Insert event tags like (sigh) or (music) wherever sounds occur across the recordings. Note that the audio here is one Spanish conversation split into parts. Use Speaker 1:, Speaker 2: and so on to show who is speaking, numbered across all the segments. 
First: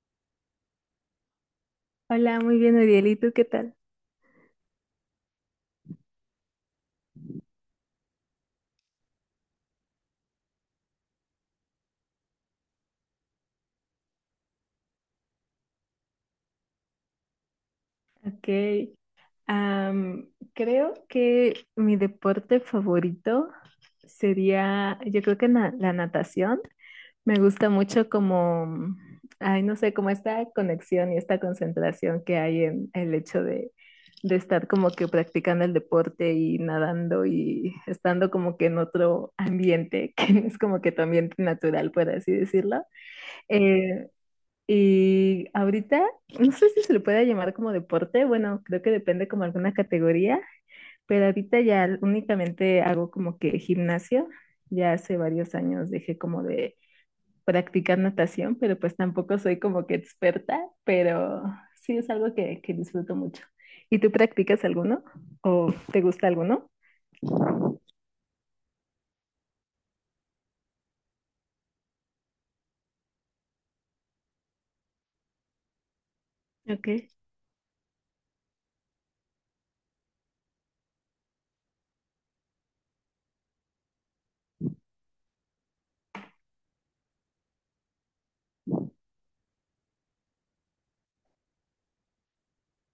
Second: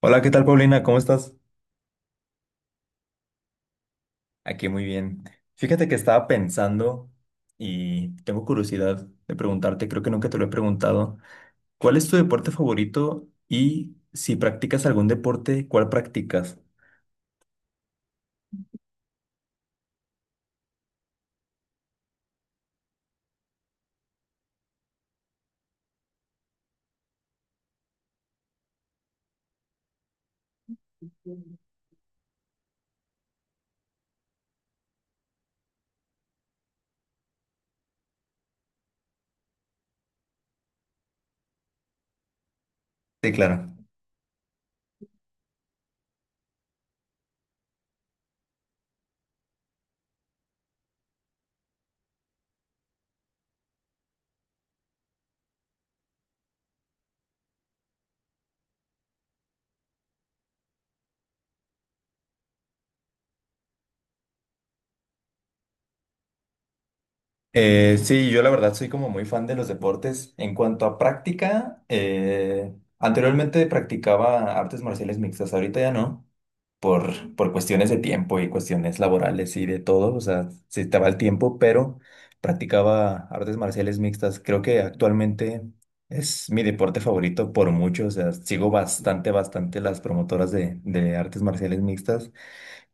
Speaker 1: Hola, ¿qué tal, Paulina? ¿Cómo estás?
Speaker 2: Hola, muy bien, Ariel. ¿Y tú qué tal?
Speaker 1: Aquí muy bien. Fíjate que estaba pensando y tengo curiosidad de preguntarte, creo que nunca te lo he preguntado, ¿cuál es tu deporte favorito y si practicas algún deporte, cuál practicas?
Speaker 2: Ok. am, Creo que mi deporte favorito sería, yo creo que la natación. Me gusta mucho como, ay, no sé, como esta conexión y esta concentración que hay en el hecho de estar como que practicando el deporte y nadando y estando como que en otro ambiente (laughs) que no es como que tu ambiente natural, por así decirlo.
Speaker 1: Sí, claro.
Speaker 2: Eh, Y ahorita, no sé si se le puede llamar como deporte, bueno, creo que depende como alguna categoría, pero ahorita ya únicamente hago como que gimnasio. Ya hace varios años dejé como de practicar natación, pero pues tampoco soy como que experta, pero sí es algo que disfruto mucho. ¿Y tú practicas alguno o te gusta alguno?
Speaker 1: Sí, yo la verdad soy como muy fan de los deportes. En cuanto a práctica, anteriormente practicaba artes marciales mixtas, ahorita ya no.
Speaker 2: Okay.
Speaker 1: Por cuestiones de tiempo y cuestiones laborales y de todo, o sea, se te va el tiempo, pero practicaba artes marciales mixtas. Creo que actualmente es mi deporte favorito por mucho, o sea, sigo bastante, bastante las promotoras de artes marciales mixtas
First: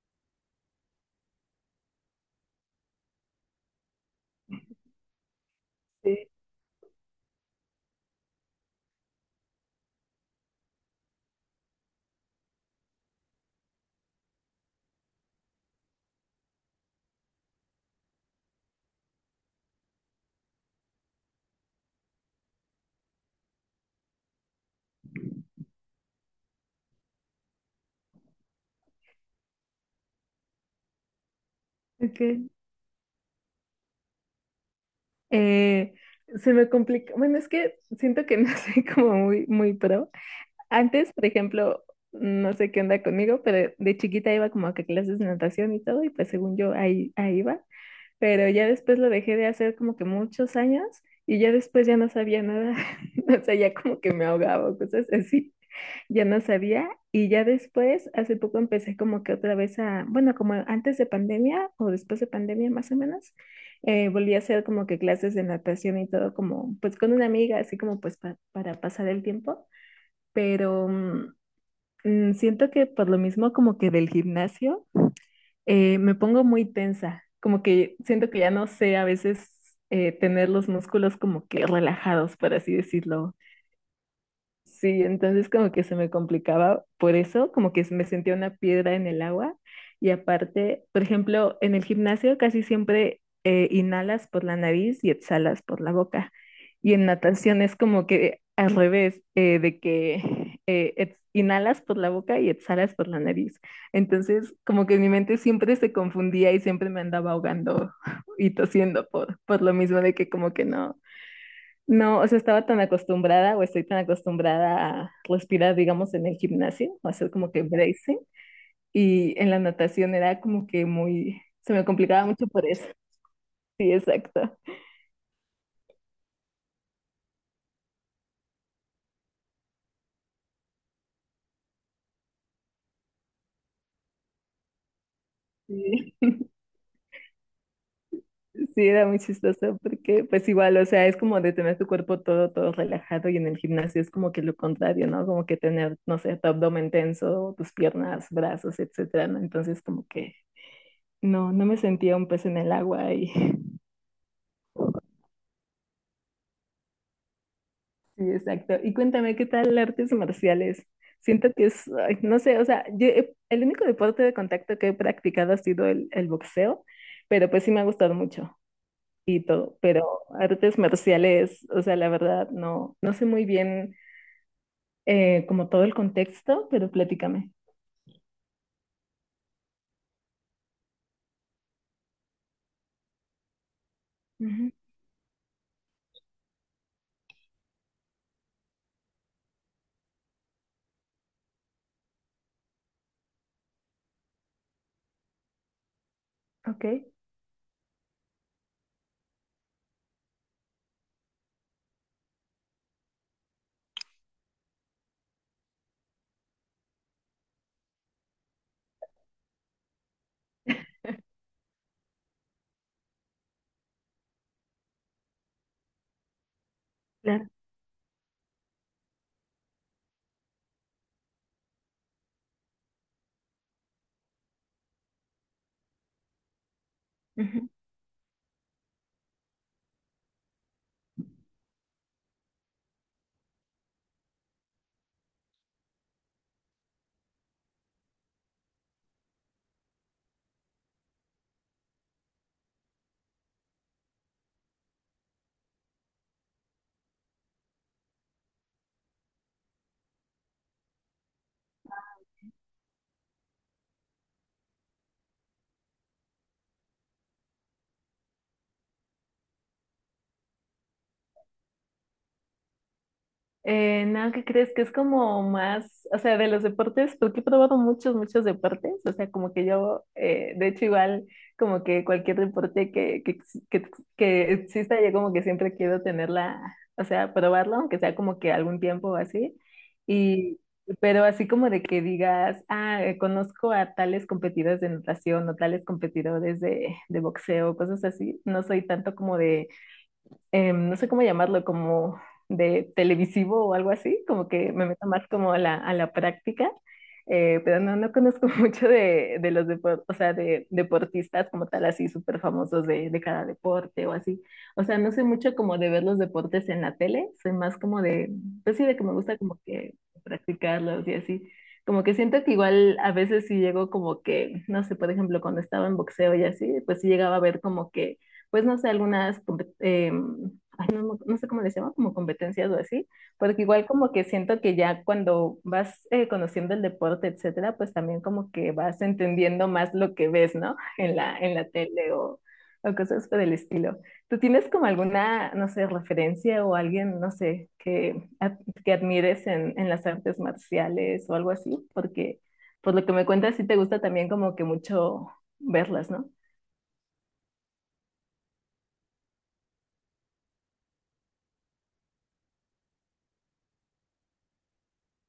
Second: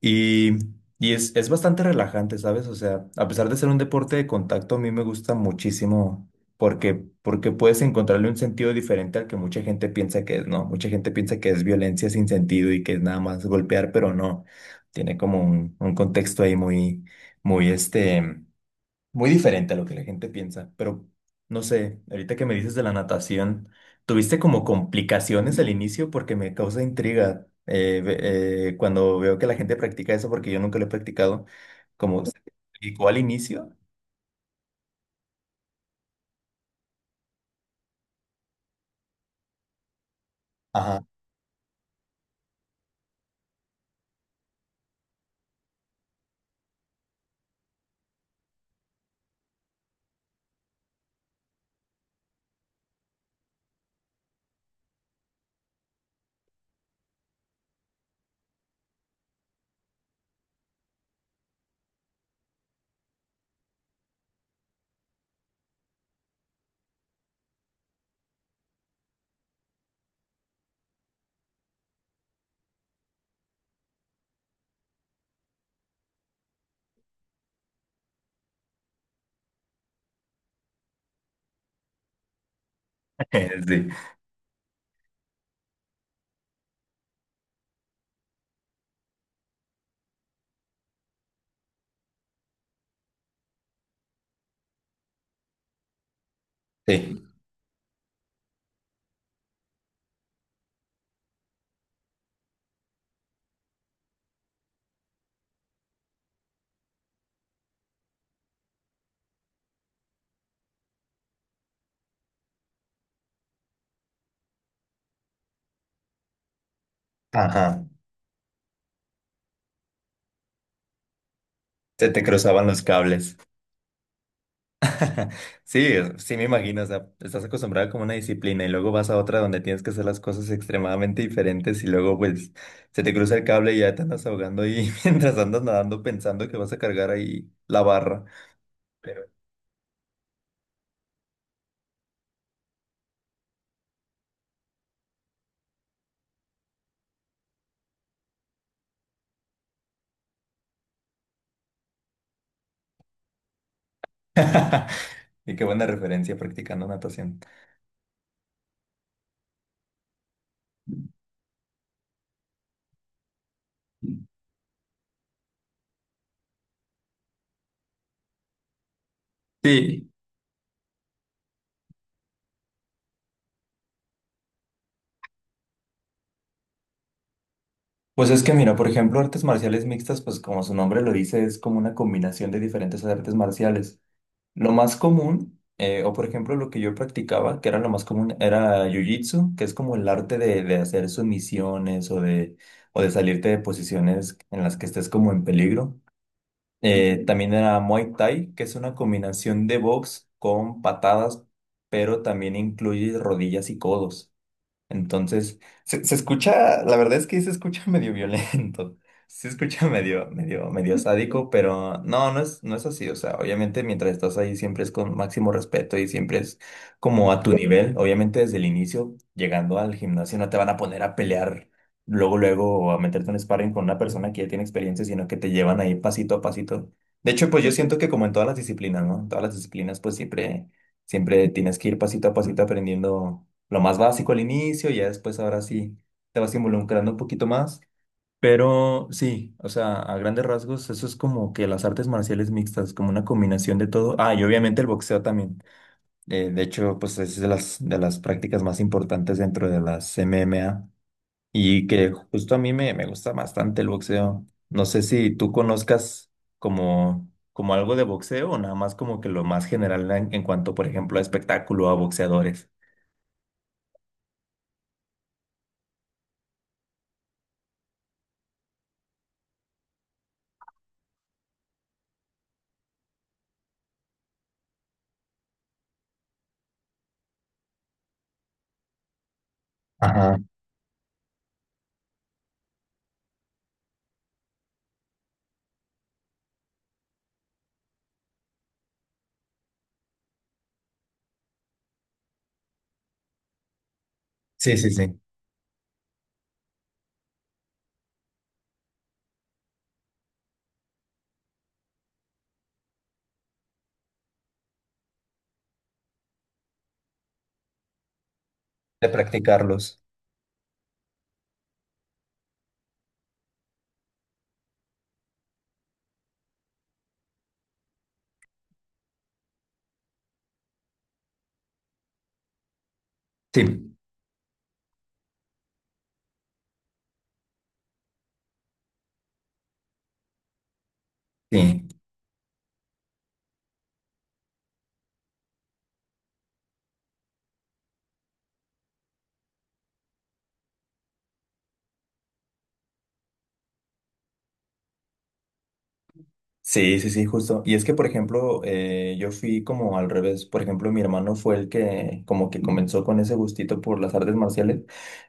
Speaker 1: y, y es bastante relajante, ¿sabes? O sea, a pesar de ser un deporte de contacto, a mí me gusta muchísimo
Speaker 2: Sí,
Speaker 1: porque puedes encontrarle un sentido diferente al que mucha gente piensa que es, ¿no? Mucha gente piensa que es violencia sin sentido y que es nada más golpear, pero no. Tiene como un contexto ahí muy, muy este. Muy diferente a lo que la gente piensa, pero no sé, ahorita que me dices de la natación, ¿tuviste como complicaciones al inicio? Porque me causa intriga cuando veo que la gente practica eso, porque yo nunca lo he practicado, como se
Speaker 2: ok.
Speaker 1: te complicó al inicio.
Speaker 2: Eh, Se me complica, bueno, es que siento que no (laughs) soy como muy, muy pro.
Speaker 1: Ajá.
Speaker 2: Antes, por ejemplo, no sé qué onda conmigo, pero de chiquita iba como que a clases de natación y todo, y pues según yo ahí, ahí iba, pero ya después lo dejé de hacer como que muchos años y ya después ya no sabía nada, (laughs) o sea, ya como que me ahogaba o cosas así, ya no sabía y ya después, hace poco empecé como que otra vez a, bueno, como antes de pandemia o después de pandemia más o menos, volví a hacer como que clases de natación y todo como pues con una amiga, así como pues para pasar el tiempo, pero siento que por lo mismo como que del gimnasio me pongo muy tensa, como que siento que ya no sé a veces tener los músculos como que relajados, por así decirlo.
Speaker 1: (laughs) Sí,
Speaker 2: Sí, entonces como que se me complicaba por eso, como que me sentía una piedra en el agua y aparte, por ejemplo, en el gimnasio casi siempre inhalas por la nariz y exhalas por la boca y en
Speaker 1: sí.
Speaker 2: natación es como que al revés, de que inhalas por la boca y exhalas por la nariz. Entonces como que mi mente siempre se confundía y siempre me andaba ahogando (laughs) y tosiendo por lo mismo de que como que no. No, o sea, estaba tan acostumbrada o estoy tan acostumbrada a respirar, digamos, en el gimnasio, o hacer como que
Speaker 1: Ajá.
Speaker 2: bracing, y en la natación era como que muy, se me
Speaker 1: Se te
Speaker 2: complicaba mucho por
Speaker 1: cruzaban los
Speaker 2: eso.
Speaker 1: cables.
Speaker 2: Sí, exacto.
Speaker 1: (laughs) Sí, sí me imagino, o sea, estás acostumbrado como a una disciplina y luego vas a otra donde tienes que hacer las cosas extremadamente diferentes y luego pues se te cruza el cable y ya te andas ahogando y (laughs) mientras andas nadando
Speaker 2: Sí,
Speaker 1: pensando que vas a cargar ahí la barra.
Speaker 2: sí, era muy
Speaker 1: Pero...
Speaker 2: chistoso porque pues igual, o sea, es como de tener tu cuerpo todo, todo relajado y en el gimnasio es como que lo contrario, ¿no? Como que tener, no sé, tu abdomen tenso, tus piernas, brazos, etcétera, ¿no? Entonces como que no, no me sentía un pez en el agua y
Speaker 1: (laughs) Y qué buena referencia practicando natación.
Speaker 2: sí, exacto. Y cuéntame, ¿qué tal artes marciales? Siento que es, ay, no sé, o sea, el único deporte de contacto que he practicado ha sido el boxeo, pero pues sí me ha gustado mucho y todo, pero
Speaker 1: Sí,
Speaker 2: artes marciales, o sea, la verdad, no, no sé muy bien como todo el contexto, pero platícame.
Speaker 1: pues es que mira, por ejemplo, artes marciales mixtas, pues como su nombre lo dice, es como una combinación de diferentes artes marciales. Lo
Speaker 2: Ujú,
Speaker 1: más común, o por ejemplo lo que yo practicaba, que era lo más común, era jiu-jitsu, que es como el arte de hacer sumisiones o de salirte de posiciones en las que estés como en peligro.
Speaker 2: ok,
Speaker 1: También era Muay Thai, que es una combinación de box con patadas, pero también incluye rodillas y codos. Entonces, se escucha, la verdad es que se escucha (laughs) medio violento, se escucha medio, medio, medio sádico, pero no, no es, no es así. O sea, obviamente mientras estás ahí siempre es con máximo respeto y siempre es como a
Speaker 2: claro.
Speaker 1: tu nivel. Obviamente desde el inicio, llegando al gimnasio, no te van a poner a pelear luego, luego o a meterte en sparring con una persona que ya tiene experiencia, sino que te llevan ahí pasito a pasito. De hecho, pues yo siento que como en todas las disciplinas, ¿no? En todas las disciplinas, pues siempre, siempre tienes que ir pasito a pasito aprendiendo lo más básico al inicio, ya después ahora sí te vas involucrando un poquito más. Pero sí, o sea, a grandes rasgos, eso es como que las artes marciales mixtas, como una combinación de todo. Ah, y obviamente el boxeo también. De hecho, pues es de las prácticas más importantes dentro de las MMA y que justo a mí me gusta bastante el boxeo. No sé si tú conozcas como algo de boxeo o nada más como que lo más general en cuanto, por ejemplo, a espectáculo, a boxeadores.
Speaker 2: No, ¿qué crees? Que es como más, o sea, de los deportes, porque he probado muchos, muchos deportes, o sea, como que yo, de hecho, igual, como que cualquier deporte que, que exista, yo como que siempre quiero tenerla, o sea, probarlo, aunque sea como que algún tiempo o así,
Speaker 1: Ajá.
Speaker 2: y, pero así como de que digas, ah, conozco a tales competidores de natación o tales competidores de boxeo, cosas así, no soy tanto como de no sé cómo llamarlo, como de televisivo o algo así, como que
Speaker 1: Sí,
Speaker 2: me
Speaker 1: sí,
Speaker 2: meto
Speaker 1: sí.
Speaker 2: más como a la práctica, pero no, no conozco (laughs) mucho de, o sea, de deportistas como tal, así súper famosos de cada deporte o así. O sea, no sé mucho como de ver los deportes en la tele, soy más como de, pues sí, de que
Speaker 1: De
Speaker 2: me gusta como que
Speaker 1: practicarlos.
Speaker 2: practicarlos y así. Como que siento que igual a veces sí llego como que, no sé, por ejemplo, cuando estaba en boxeo y así, pues sí llegaba a ver como que pues no sé, ay, no sé cómo les llama, como competencias o así, porque
Speaker 1: Sí,
Speaker 2: igual como que siento que ya cuando vas conociendo el deporte, etcétera, pues también como que vas entendiendo más lo que ves, ¿no? En la
Speaker 1: sí.
Speaker 2: tele o cosas por el estilo. ¿Tú tienes como alguna, no sé, referencia o alguien, no sé, que admires en las artes marciales o algo así? Porque por lo que me cuentas, sí te gusta también como que mucho verlas, ¿no?
Speaker 1: Sí, sí, sí, justo. Y es que, por ejemplo, yo fui como al revés. Por ejemplo, mi hermano fue el que como que comenzó con ese gustito por las artes marciales.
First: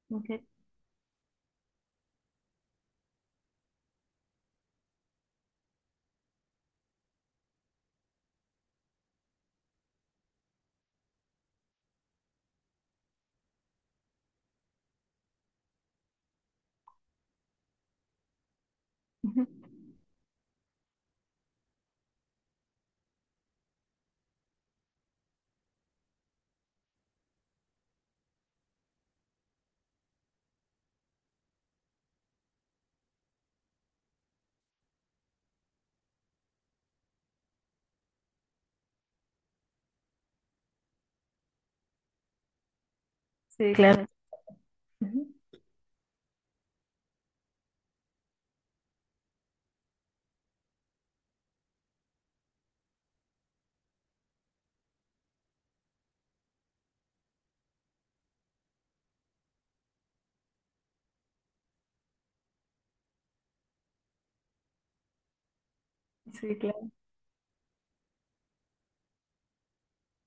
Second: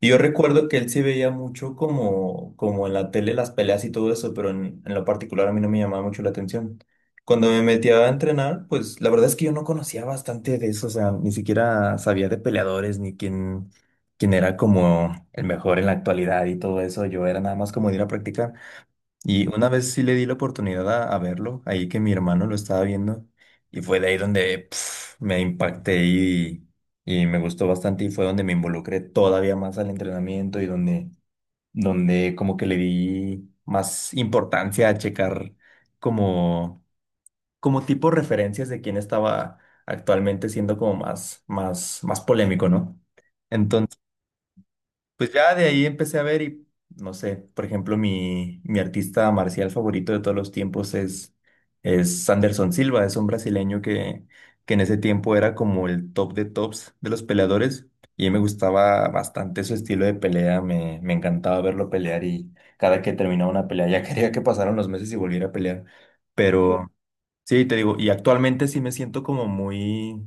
Speaker 1: Y yo
Speaker 2: Ok.
Speaker 1: recuerdo que él sí veía mucho como, como en la tele las peleas y todo eso, pero en lo particular a mí no me llamaba mucho la atención. Cuando me metía a entrenar, pues la verdad es que yo no conocía bastante de eso. O sea, ni siquiera sabía de peleadores ni quién, quién era como el mejor en la actualidad y todo eso. Yo era nada más como de ir a practicar. Y
Speaker 2: Ujú.
Speaker 1: una vez sí le di la oportunidad a verlo, ahí que mi hermano lo estaba viendo, y fue de ahí donde pf, me impacté y me gustó bastante y fue donde me involucré todavía más al entrenamiento y donde, donde como que le di más importancia a checar como, como tipo referencias de quién estaba actualmente siendo como más, más, más polémico, ¿no?
Speaker 2: Sí, claro. Ujú.
Speaker 1: Pues ya de ahí empecé a ver y, no sé, por ejemplo, mi artista marcial favorito de todos los tiempos es Anderson Silva, es un brasileño que en ese tiempo era como el top de tops de los peleadores y me gustaba bastante su estilo de pelea, me encantaba verlo pelear y cada que terminaba una pelea (laughs) ya quería que pasaran los meses y volviera a pelear,
Speaker 2: Sí, claro.
Speaker 1: pero sí, te digo, y actualmente sí me siento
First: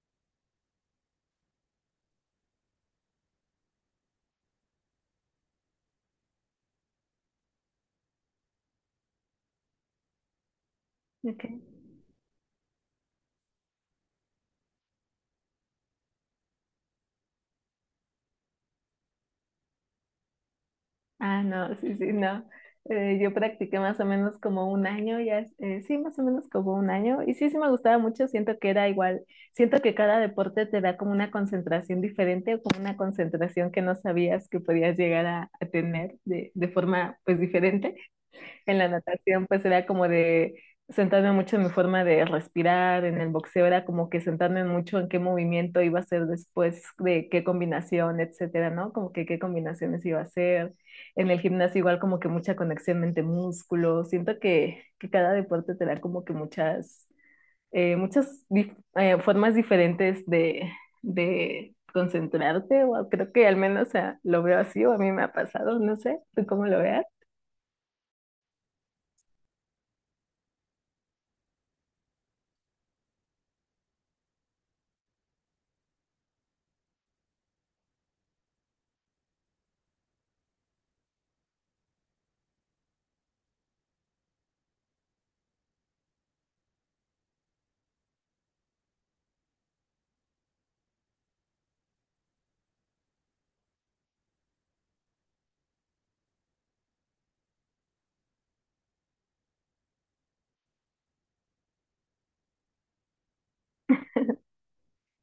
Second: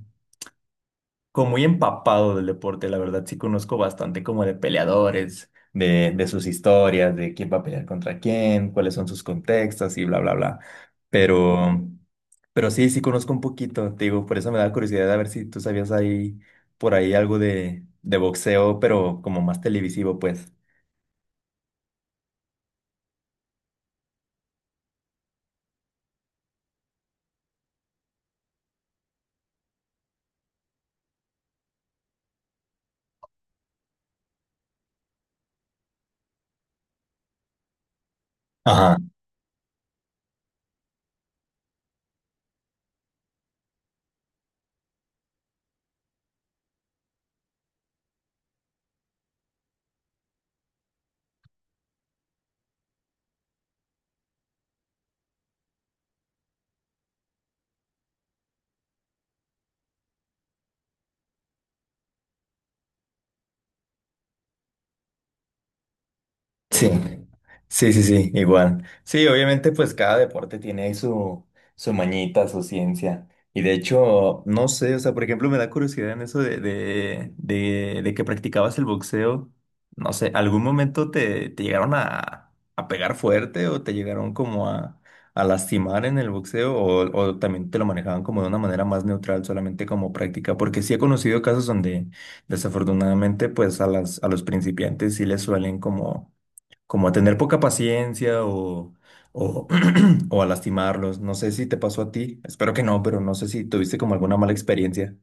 Speaker 1: como muy empapado del deporte, la verdad, sí conozco bastante como de peleadores, de sus historias, de quién va a pelear contra quién, cuáles son sus contextos y bla, bla, bla.
Speaker 2: Okay.
Speaker 1: Pero, pero sí, sí conozco un poquito, te digo, por eso me da curiosidad a ver si tú sabías ahí, por ahí algo de boxeo, pero como más televisivo, pues.
Speaker 2: Ah, no, sí, sí, no. Yo practiqué más o menos como 1 año, sí, más o menos como 1 año. Y sí, sí me gustaba mucho, siento que era igual, siento que cada deporte te da como una concentración diferente o como una concentración que no sabías que podías llegar a tener de forma pues diferente. En la natación, pues era como de sentarme mucho en mi forma de respirar, en el boxeo era como que sentarme mucho en qué movimiento iba a hacer después, de qué combinación, etcétera, ¿no? Como que qué combinaciones iba a hacer. En el gimnasio igual como que mucha conexión mente-músculo. Siento que cada deporte te da como que muchas, eh, formas diferentes de concentrarte, o creo que al menos o sea, lo veo así, o a mí me ha pasado, no sé, ¿tú cómo lo
Speaker 1: Sí,
Speaker 2: veas?
Speaker 1: sí, sí, sí, igual. Sí, obviamente pues cada deporte tiene ahí su, su mañita, su ciencia. Y de hecho, no sé, o sea, por ejemplo, me da curiosidad en eso de, de que practicabas el boxeo. No sé, ¿algún momento te, te llegaron a pegar fuerte o te llegaron como a lastimar en el boxeo o también te lo manejaban como de una manera más neutral, solamente como práctica? Porque sí he conocido casos donde desafortunadamente pues a las, a los principiantes sí les suelen como como a tener poca paciencia o, (clears throat) o a lastimarlos. No sé si te pasó a ti, espero que no, pero no sé si tuviste como alguna mala experiencia.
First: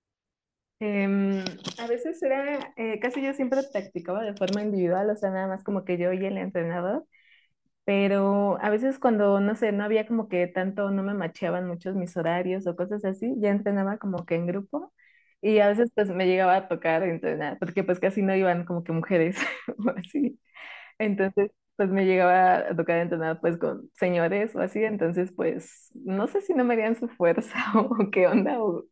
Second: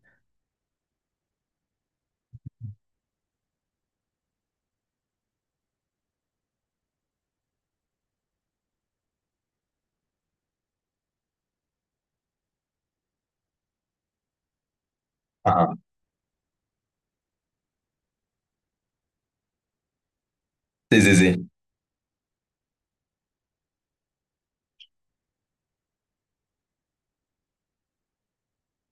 Speaker 2: Em, a veces era, casi yo siempre practicaba de forma individual, o sea, nada más como que yo y el entrenador, pero a veces cuando, no sé, no había como que tanto, no me macheaban muchos mis horarios o cosas así, ya entrenaba como que en grupo y a
Speaker 1: Ajá.
Speaker 2: veces pues me llegaba a tocar entrenar, porque pues casi no iban como que mujeres (laughs) o así.
Speaker 1: Sí, sí, sí.
Speaker 2: Entonces, pues me llegaba a tocar entonar pues con señores o así, entonces pues no sé si no me harían su fuerza (laughs) o qué onda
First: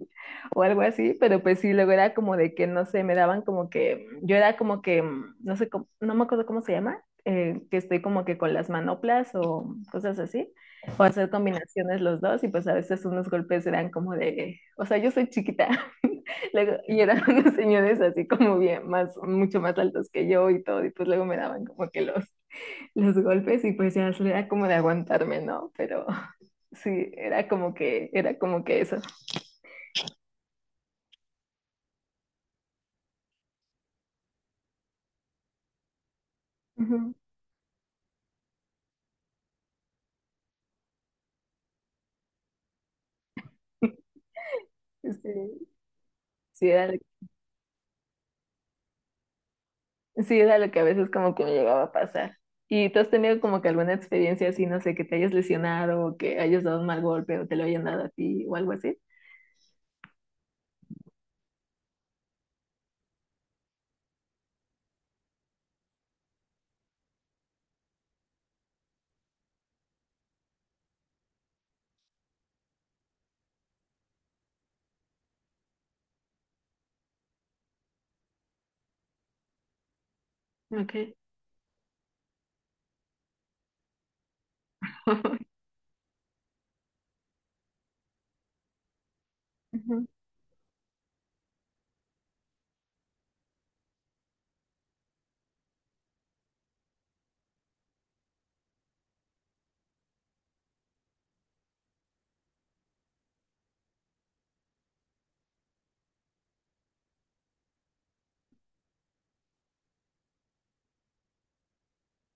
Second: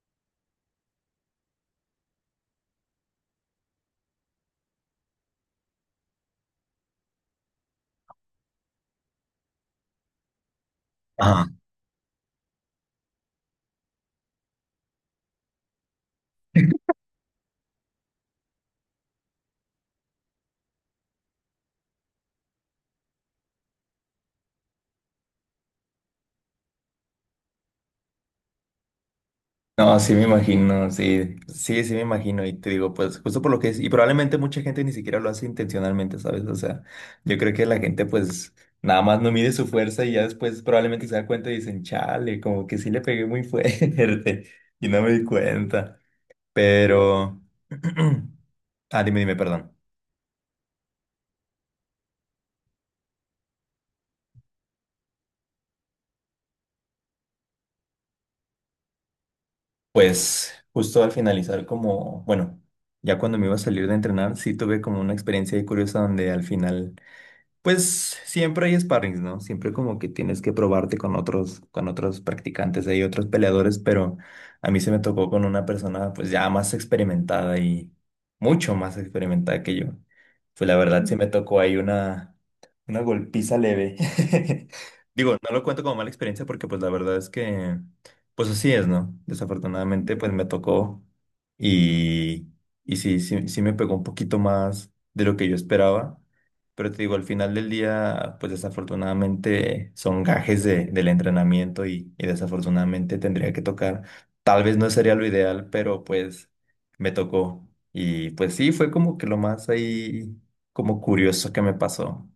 Speaker 2: o algo así, pero pues sí, luego era como de que no sé, me daban como que, yo era como que, no sé, no me acuerdo cómo se llama, que estoy como que con las manoplas o cosas así, o hacer
Speaker 1: Ajá.
Speaker 2: combinaciones los dos y pues a veces unos golpes eran como de, o sea, yo soy chiquita. (laughs) Luego, y eran (laughs) unos señores así como bien, más, mucho más altos que yo y todo, y pues luego me daban como que los golpes y pues ya era como de aguantarme, ¿no? Pero (laughs) sí, era como que eso.
Speaker 1: No, sí me imagino, sí, sí, sí me imagino y te digo, pues justo por lo que es, y probablemente mucha gente ni siquiera lo hace intencionalmente, ¿sabes? O sea,
Speaker 2: Ujú.
Speaker 1: yo creo que la gente pues nada más no mide su fuerza y ya después probablemente se da cuenta y dicen, chale, como que sí le pegué muy fuerte (laughs) y no me di
Speaker 2: Sí,
Speaker 1: cuenta,
Speaker 2: sí, era, lo-
Speaker 1: pero... (clears throat) Ah, dime, dime, perdón.
Speaker 2: sí, era lo que a veces como que me llegaba a pasar. ¿Y tú has tenido como que alguna experiencia así, no sé, que te hayas lesionado o que hayas dado un mal golpe o te lo hayan dado a ti o algo así?
Speaker 1: Pues justo al finalizar como, bueno, ya cuando me iba a salir de entrenar, sí tuve como una experiencia ahí curiosa donde al final... Pues siempre hay sparrings, ¿no? Siempre como que tienes que probarte con otros practicantes, hay otros peleadores, pero a mí se me tocó con una persona pues ya más experimentada y mucho más experimentada que yo. Pues la
Speaker 2: Ok.
Speaker 1: verdad sí me tocó ahí una golpiza leve. (laughs) Digo, no lo cuento como mala experiencia porque pues la verdad es que pues así es, ¿no?
Speaker 2: Ujú.
Speaker 1: Desafortunadamente pues me tocó y, y sí, sí, sí me pegó un poquito más de lo que yo esperaba. Pero te digo, al final del día, pues desafortunadamente son gajes de, del entrenamiento y desafortunadamente tendría que tocar. Tal vez no sería lo ideal, pero pues me tocó. Y pues sí, fue como que lo más ahí, como curioso que me pasó.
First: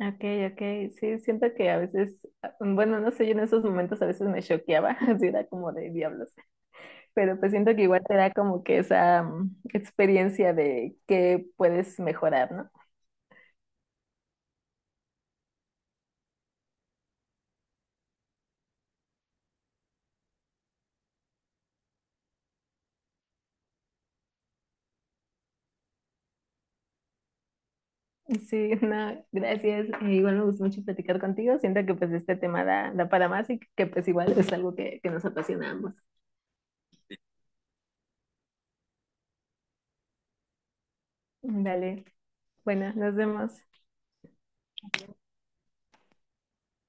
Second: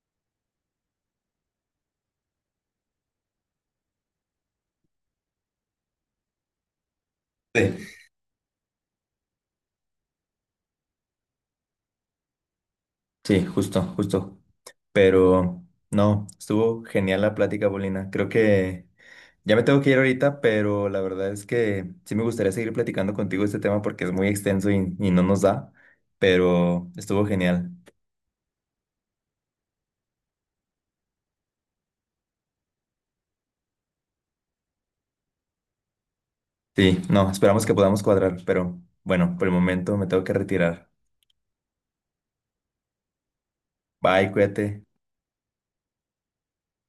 Speaker 2: Okay, okay, sí, siento que a veces, ah, bueno, no sé, yo en esos momentos a veces me choqueaba, (laughs) así era como de diablos, pero pues
Speaker 1: Sí.
Speaker 2: siento que igual te da como que esa experiencia de que puedes mejorar, ¿no?
Speaker 1: Sí, justo, justo. Pero no, estuvo genial la plática, Bolina. Creo que ya me tengo que ir ahorita, pero la verdad es que sí me gustaría seguir platicando contigo este tema porque es muy extenso y no nos da, pero estuvo genial.
Speaker 2: Sí, no, gracias, igual me gustó mucho platicar contigo, siento que pues este tema da, da para más y que pues igual es algo que nos apasiona a ambos.
Speaker 1: Sí, no, esperamos que podamos cuadrar, pero bueno, por el momento me tengo que retirar.
Speaker 2: Dale, bueno, nos vemos.
Speaker 1: Bye, cuídate.